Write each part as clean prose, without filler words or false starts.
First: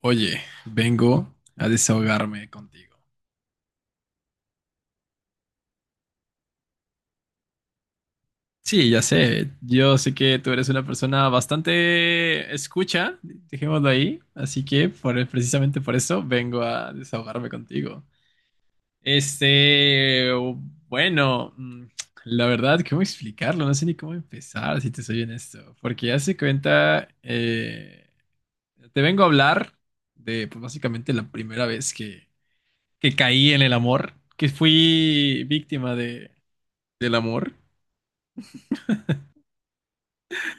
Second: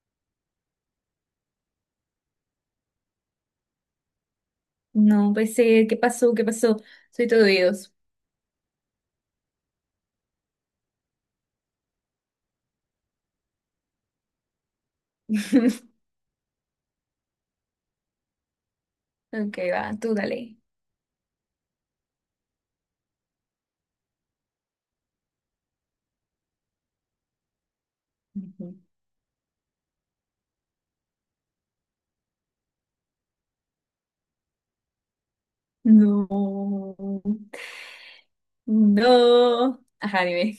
Oye, vengo a desahogarme contigo. No, pues ¿qué pasó? ¿Qué pasó? Soy todo oídos. Sí, ya sé, yo sé que tú eres una persona bastante escucha, dejémoslo ahí, así que precisamente por eso vengo a desahogarme contigo. Ok, va, tú Este, dale. bueno, la verdad, ¿cómo explicarlo? No sé ni cómo empezar, si te soy honesto, porque ya se cuenta, Ujú. te vengo a hablar de, pues básicamente la primera vez que caí en el amor, que fui víctima No. del amor. No. Ajá, dime.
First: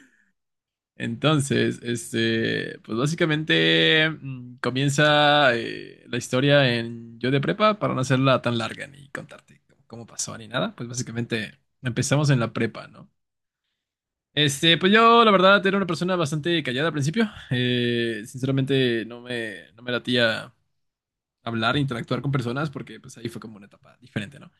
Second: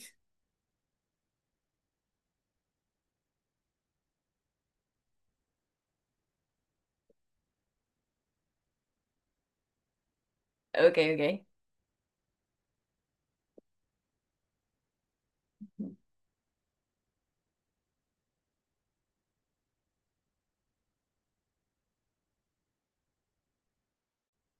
Entonces, pues básicamente comienza la historia en yo de prepa para no hacerla tan larga ni contarte cómo pasó ni nada. Pues Ok, ok. básicamente empezamos en la prepa, ¿no? Pues yo la verdad era una persona bastante callada al principio. Sinceramente no me latía hablar, interactuar con personas porque pues ahí fue como una etapa diferente, ¿no?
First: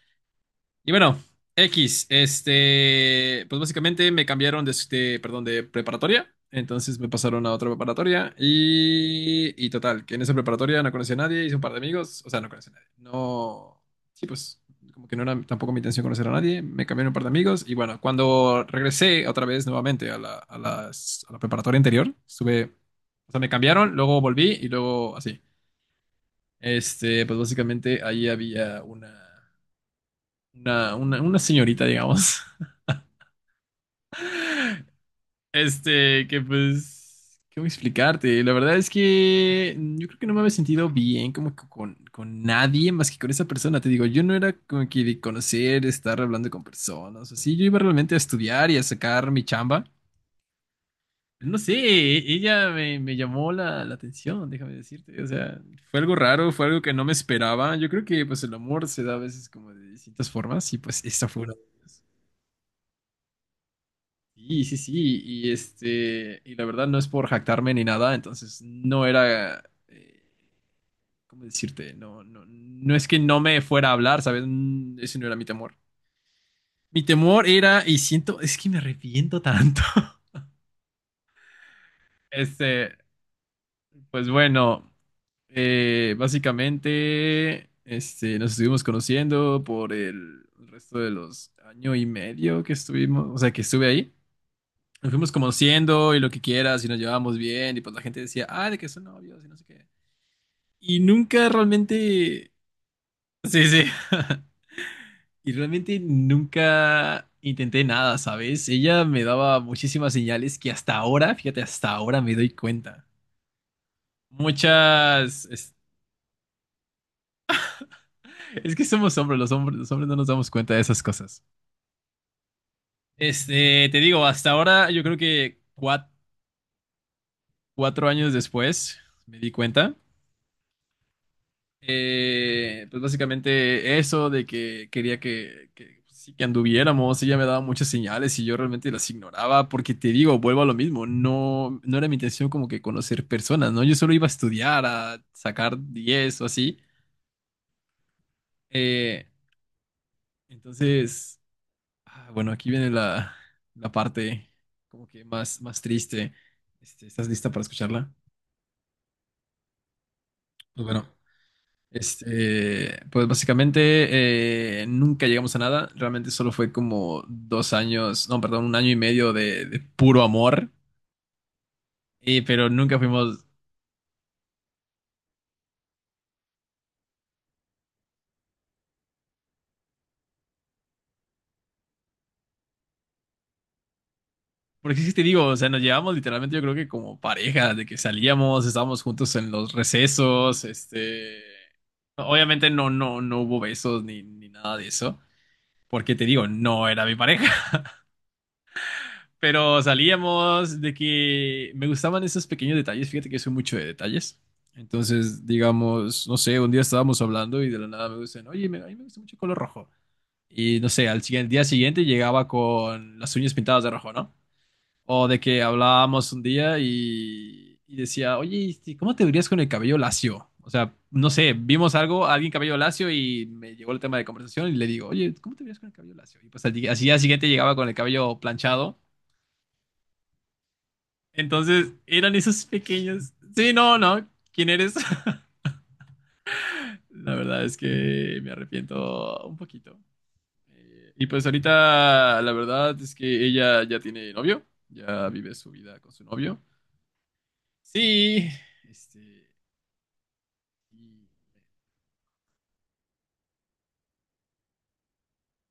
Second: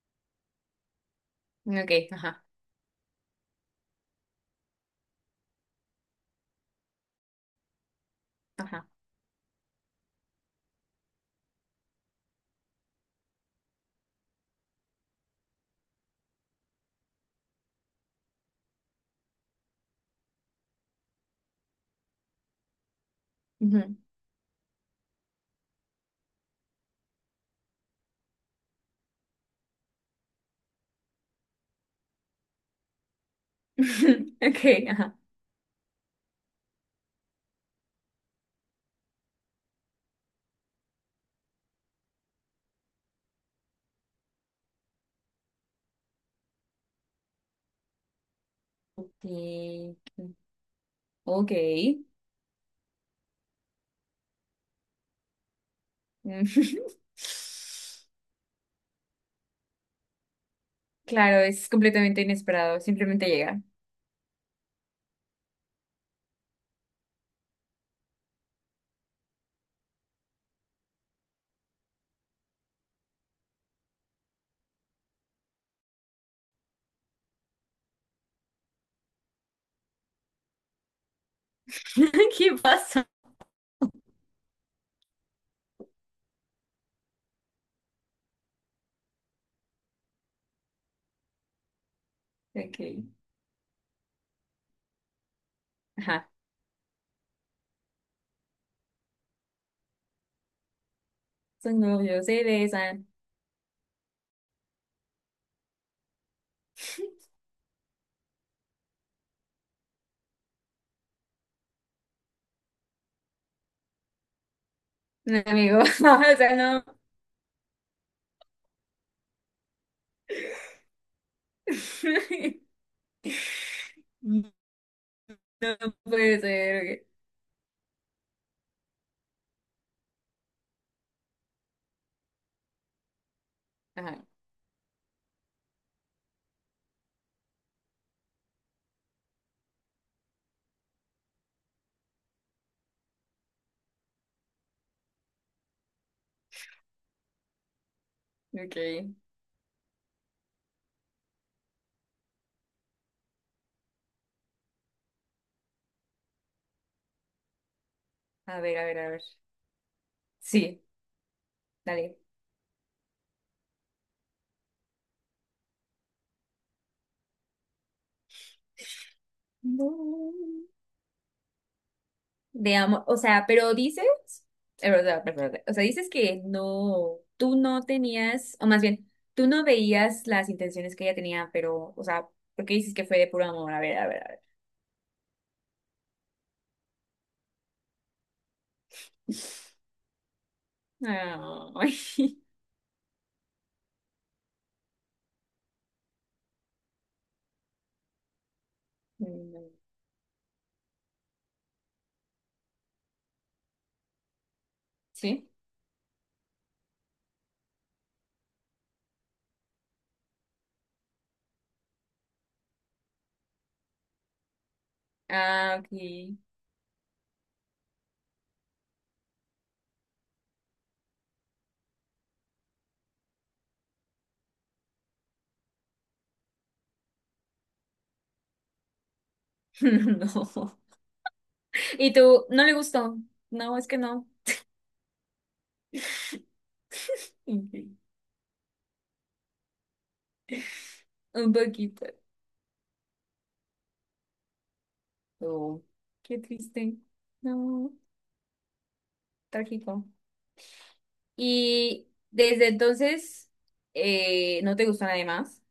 Y bueno, Ok, X, ajá, pues básicamente me cambiaron, perdón, de preparatoria, entonces me pasaron a otra preparatoria ajá. y total, que en esa preparatoria no conocí a nadie, hice un par de amigos, o sea, no conocí a nadie, no, sí, pues como que no era tampoco mi intención conocer a nadie, me cambiaron un par de amigos y bueno, cuando regresé otra vez nuevamente a la preparatoria anterior, estuve, o sea, me cambiaron, Ujú. luego volví y luego así. Pues básicamente ahí había una señorita, digamos. Ok, ajá. Que pues, ¿cómo explicarte? La verdad es que yo creo que no me había sentido bien como que con nadie más que con esa persona. Te digo, yo no era como que de conocer, estar hablando con personas, así. Yo iba realmente a estudiar y a sacar mi chamba. Ok. Ok. No sé, ella me llamó la atención, déjame decirte. O sea, fue algo raro, fue algo que no me esperaba. Yo creo que pues el amor se da a veces como de distintas formas y pues esta Claro, fue una de es ellas. completamente inesperado. Simplemente llega. Sí, sí, sí, y la verdad no es por jactarme ni nada, entonces no era, eh, ¿cómo decirte? No, no, no es que no me fuera a hablar, ¿sabes? Ese no era mi temor. Mi temor era, y siento, es que me arrepiento tanto. ¿Qué Este, pasa? pues bueno, básicamente, nos estuvimos conociendo por el resto de los año y medio que Ok. estuvimos, o sea, que estuve ahí. Nos fuimos conociendo y lo Ajá. que quieras y nos llevábamos bien y pues la gente decía, ah, de que son novios y no sé qué. Y nunca Son novios, se realmente. besan. Sí, sí. Y realmente nunca intenté nada, ¿sabes? Ella me daba muchísimas señales que hasta ahora, fíjate, hasta ahora me doy cuenta. Un Muchas. Es, amigo. O sea, no. es que somos hombres, los hombres, los hombres no nos damos cuenta de esas cosas. Te digo, No hasta ahora yo creo que puede ser. Ok. 4 años después me di cuenta. Pues básicamente Ajá, eso de que quería sí, que anduviéramos, ella me daba muchas señales y yo realmente las ignoraba porque te digo, vuelvo a lo mismo, no, no era mi intención como que conocer personas, ¿no? Yo solo iba a estudiar, a sacar 10 o así. ok. Eh, entonces, ah, bueno, aquí viene la parte como que más, más triste. ¿Estás lista para escucharla? A ver, a ver, a ver. Sí, Pues bueno. dale. Pues básicamente nunca llegamos a nada. Realmente solo fue como 2 años, no, perdón, un año y medio de puro No. amor. Pero De nunca amor, o sea, fuimos, pero dices, o sea, perdón, o sea, dices que no, tú no tenías, o más bien, tú no veías las intenciones que ella tenía, pero, o sea, ¿por qué dices que fue de puro amor? A ver, a ver, a ver. porque sí sí te digo, o sea, nos llevamos literalmente, yo creo que como pareja, de que salíamos, estábamos juntos en los recesos. Ay. Obviamente no, no, no hubo besos ni nada de eso, porque te digo, no era mi pareja. Mm, Pero salíamos de que me gustaban esos pequeños detalles. Fíjate que soy mucho de detalles. Entonces, ¿sí? digamos, no sé, un día estábamos hablando y de la nada me dicen, oye, a mí me gusta mucho el color rojo. Y no sé, día siguiente llegaba con las uñas pintadas de rojo, ¿no? O de que Ah, hablábamos ok. un día y decía, oye, ¿cómo te verías con el cabello lacio? O sea, no sé, vimos algo, alguien cabello lacio y me llegó el tema de conversación y le digo, oye, ¿cómo te verías con el cabello lacio? Y pues al día siguiente llegaba con el cabello planchado. No. Entonces, Y eran tú, esos no le gustó. pequeños. Sí, No, es no, que no. no. ¿Quién eres? La verdad Ok, es que me arrepiento un poquito. Y pues un poquito. ahorita la verdad es que ella ya tiene novio, ya vive su Oh, vida con su qué novio. triste. No, Sí, este... trágico. y, Y desde entonces, ¿no te gustó nadie más?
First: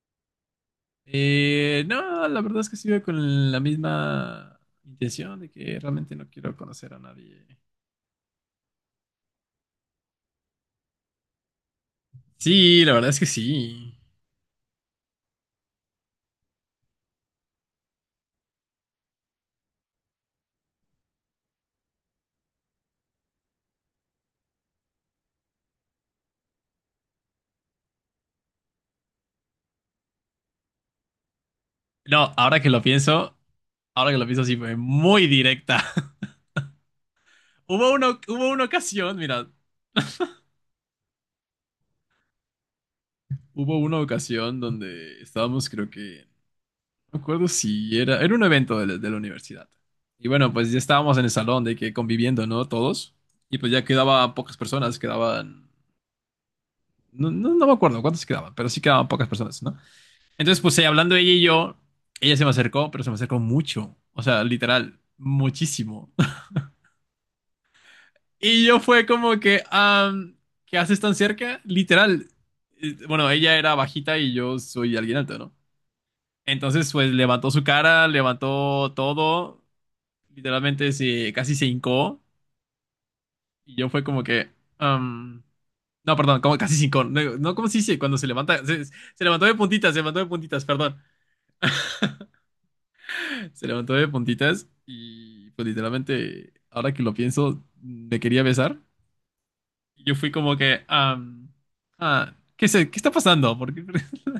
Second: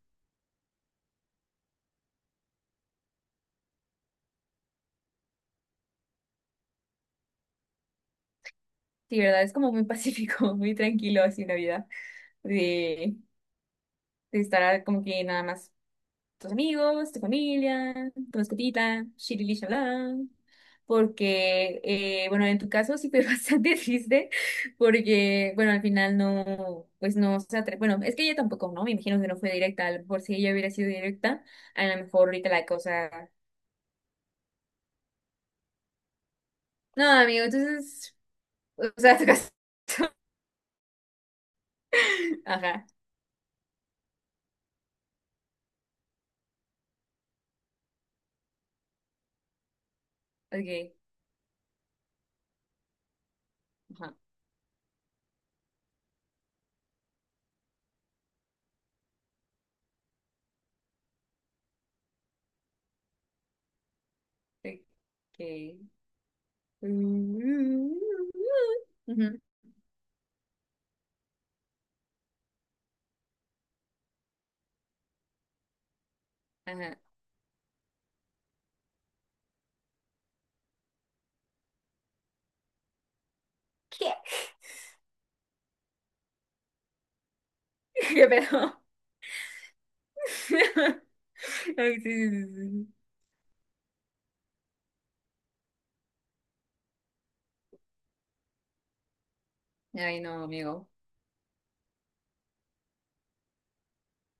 no, la verdad es que sigo con la misma intención de que realmente no quiero conocer a nadie. Sí, ¿verdad? Es como muy pacífico, muy tranquilo así la vida. Sí, la verdad De, es que sí. de estar como que nada más tus amigos, tu familia, tu mascotita, shirili shalá. Porque, bueno, en tu caso sí fue bastante triste, porque, bueno, al final no, pues no se Bueno, es que ella tampoco, ¿no? Me imagino que no fue directa, a lo mejor si ella hubiera sido directa, a lo mejor No, ahorita la cosa. Ahora que lo pienso sí fue muy directa. No, amigo, entonces, o sea, tu Mira, caso. Ajá, hubo una ocasión donde estábamos, creo que, no me acuerdo si era un evento de la universidad. Y bueno, pues ya ok, estábamos en el salón de que conviviendo, ¿no? Todos. Y pues ya ajá, quedaban pocas personas, quedaban, no, no, no me acuerdo cuántas quedaban, pero sí quedaban pocas personas, ¿no? Entonces, pues ahí hablando ella y yo, ella se me acercó, pero se me acercó mucho. O sea, literal, ok. muchísimo. Y yo fue como Ujú, que, ¿qué haces tan cerca? Literal. Bueno, ella era bajita y yo soy alguien alto, ¿no? Entonces, ajá. pues levantó su cara, levantó todo, literalmente casi se hincó. Y yo fue ¿Qué? como que, am, no, perdón, como casi se hincó. No, no, ¿cómo se dice? Cuando se ¿Qué levanta, pedo? Se levantó de puntitas, se levantó de puntitas, perdón. Ay, sí, sí, sí, sí. Se levantó de puntitas y pues literalmente, ahora que lo pienso, me quería besar. Y yo Ay, fui no, como que, amigo. Ah, ¿qué sé, qué está pasando? Porque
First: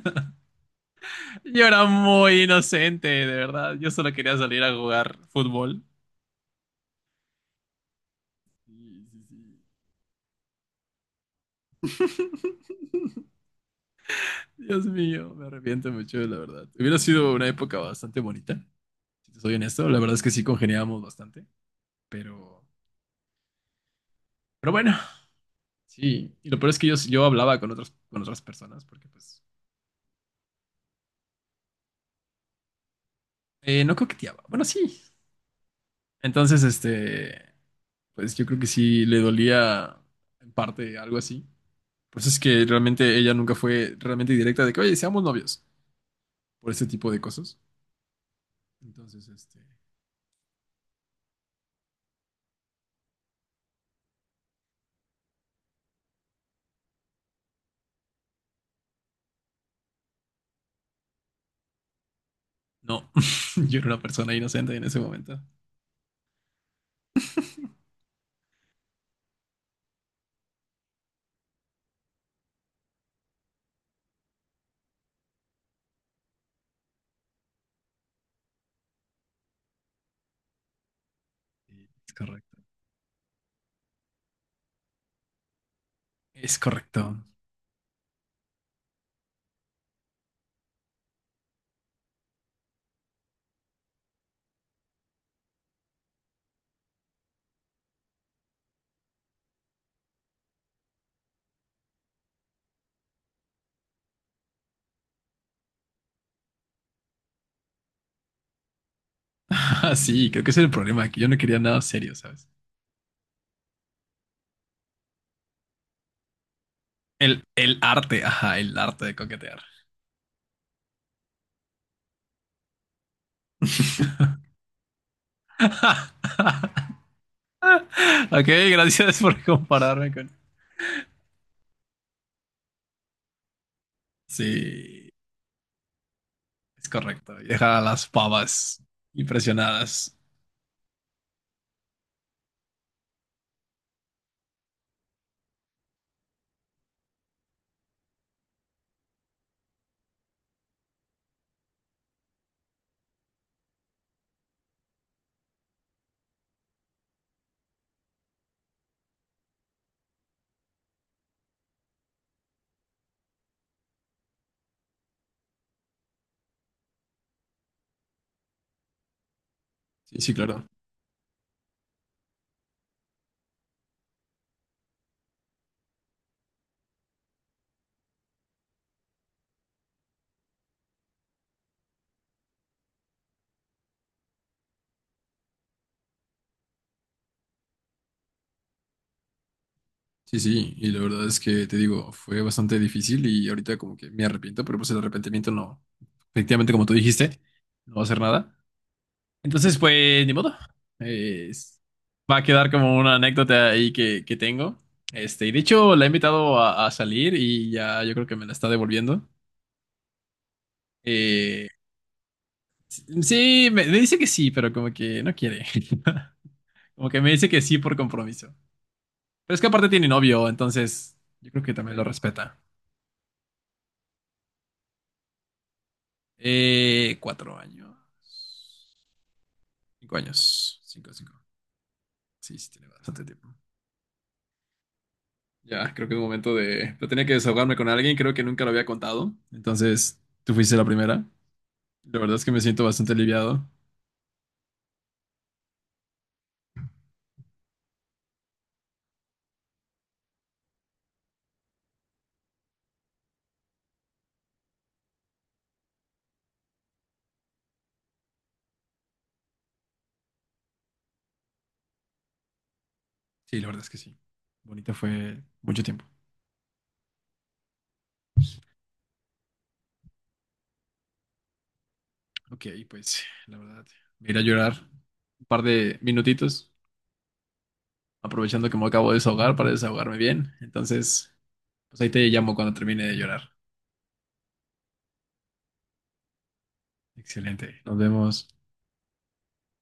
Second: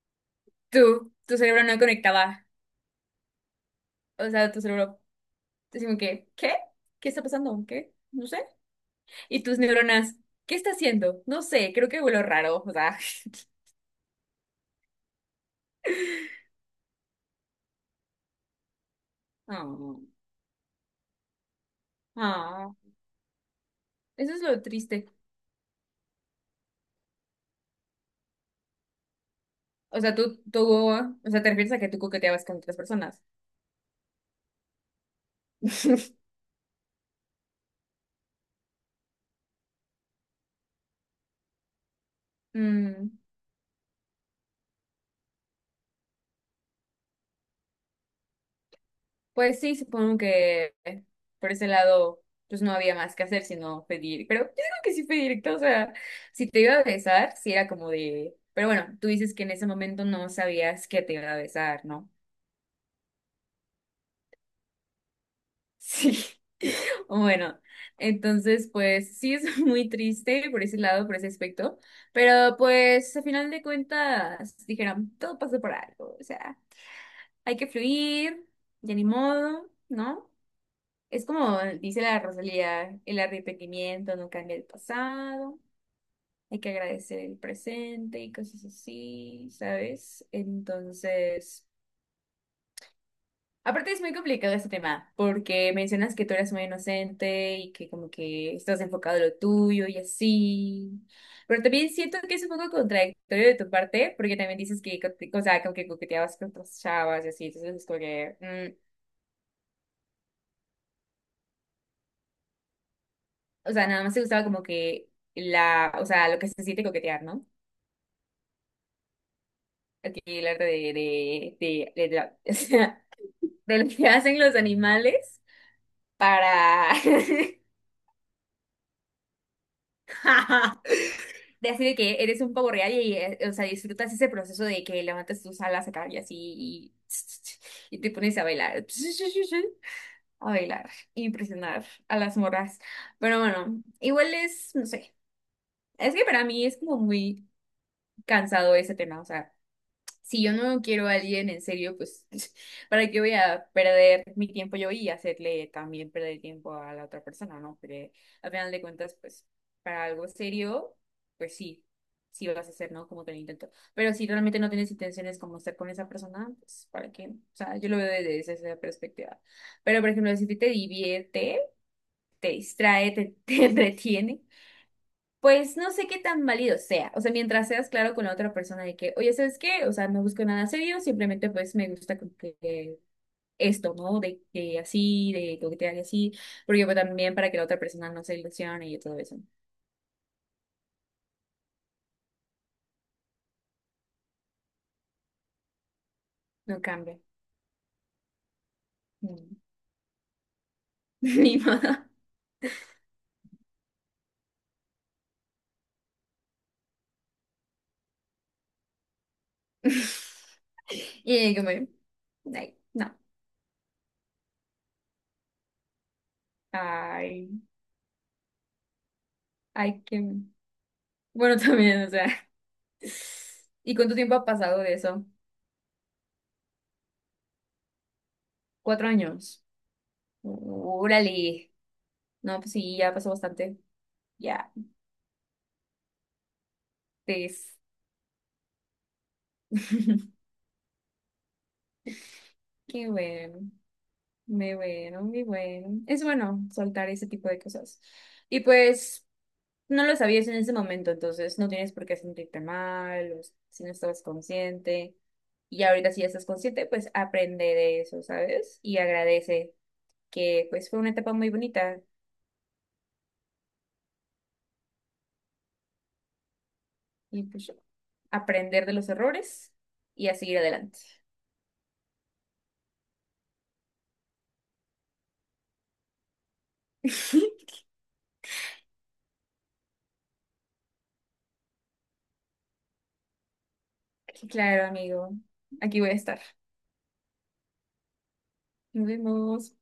Tú, tu cerebro yo no era muy conectaba. inocente, de verdad. Yo solo O quería sea, tu salir a cerebro, jugar fútbol. decimos que, ¿qué? ¿Qué está pasando? ¿Qué? No sé. Sí, sí, Y tus sí. neuronas, ¿qué está haciendo? No sé, creo que huelo raro. O sea, Dios mío, me arrepiento mucho, la verdad. Hubiera sido una época bastante bonita, si te soy honesto. La oh, verdad es que sí congeniábamos bastante, pero, oh. Eso es lo pero bueno, triste. sí. Y lo peor es que yo hablaba con otras personas, porque pues, O sea, tú, o sea, te refieres a que tú coqueteabas con otras personas. No coqueteaba. Bueno, sí. Entonces, pues yo creo que sí le dolía en parte algo así. Pues es que Mm. realmente ella nunca fue realmente directa de que, oye, seamos novios por ese tipo de cosas. Entonces, Pues sí, supongo que por ese lado, pues no había más que hacer sino pedir. Pero yo digo que sí fue directo, o sea, si te iba a besar, sí era como de. Pero bueno, tú dices que en ese momento no sabías que te iba a besar, ¿no? no, yo era una persona inocente en ese momento. Sí. Bueno, entonces, pues sí es muy triste por ese lado, por ese aspecto. Pero pues a final de cuentas, dijeron, todo pasó por algo, o sea, hay que fluir, ya ni modo, ¿no? Es como Y dice es la correcto. Rosalía, el arrepentimiento no cambia el pasado, Es hay que agradecer correcto. el presente y cosas así, ¿sabes? Entonces, aparte es muy complicado este tema, porque mencionas que tú eres muy inocente y que como que estás enfocado en lo tuyo y así, pero también siento que es un poco contradictorio de tu parte, porque también dices que, o sea, como que coqueteabas con otras chavas y así, entonces es como que, mm, Ah, sí, creo que ese era el problema, que yo no quería nada serio, ¿sabes? o sea, nada más te gustaba como que la, o sea, lo que se siente coquetear, El, ¿no? el arte, ajá, el arte de coquetear. Aquí el arte de o sea, de lo que hacen los animales para Ok, gracias por compararme con. de así de que eres un pavo real y o sea, disfrutas ese proceso de que Sí, levantas tus alas acá y así es y, correcto. Y dejar a y las te pones a pavas bailar. impresionadas. A bailar, impresionar a las morras. Pero bueno, igual es, no sé, es que para mí es como muy cansado ese tema, o sea. Si yo no quiero a alguien en serio, pues, ¿para qué voy a perder mi tiempo yo y hacerle también perder tiempo a la otra persona, ¿no? Pero al final de cuentas, pues, para algo serio, pues sí, sí lo vas a hacer, ¿no? Como que lo intento. Pero si realmente no tienes intenciones como estar con esa persona, pues, ¿para qué? O sea, yo lo veo desde esa perspectiva. Pero, por Sí, sí, ejemplo, si a ti claro. te divierte, te distrae, te, te entretiene. Pues no sé qué tan válido sea, o sea, mientras seas claro con la otra persona de que, oye, ¿sabes qué? O sea, no busco nada serio, simplemente pues me gusta como que esto, ¿no? De que así, de coquetear y así, porque pues, también para que la otra persona no se ilusione y todo eso. Sí, sí, y la verdad es que te digo, fue bastante difícil y ahorita como que me arrepiento, pero pues el arrepentimiento no, efectivamente No como tú cambia. dijiste, no va a hacer nada. Mm. Entonces, pues, ni modo. Eh, Ni es- modo. Va a quedar como una anécdota ahí que tengo. Y de hecho la he invitado a salir y ya yo creo que me la está devolviendo. Y Eh, como, ay, no, sí, me dice que sí, pero como que no quiere. Como que me ay, dice que sí por compromiso. Pero es que aparte ay, tiene que... novio, entonces yo Bueno, creo que también lo también, o sea. respeta. ¿Y cuánto tiempo ha pasado de eso? 4 años. 4 años. 5 años. Cinco, cinco. Órale. Sí, No, sí, pues tiene sí, ya bastante pasó tiempo. bastante. Ya, Ya, creo que es momento de. Pero tenía que desahogarme pues. con alguien, creo que nunca lo había contado. Entonces, tú fuiste la primera. La verdad es que me siento Qué bastante aliviado. bueno, muy bueno, muy bueno. Es bueno soltar ese tipo de cosas. Y pues, no lo sabías en ese momento, entonces no tienes por qué sentirte mal, o si no estabas consciente. Y ahorita si ya estás consciente, pues aprende de eso, ¿sabes? Y agradece que pues fue una etapa muy bonita. Sí, la verdad es que sí. Bonita fue mucho tiempo. Y pues aprender de los errores y a seguir adelante. Ok, pues la verdad, me iré a llorar un par de minutitos, aprovechando que me acabo de desahogar para desahogarme bien. Entonces, pues ahí te llamo cuando termine de llorar. Claro, amigo. Aquí voy a estar. Excelente. Nos vemos. Nos vemos.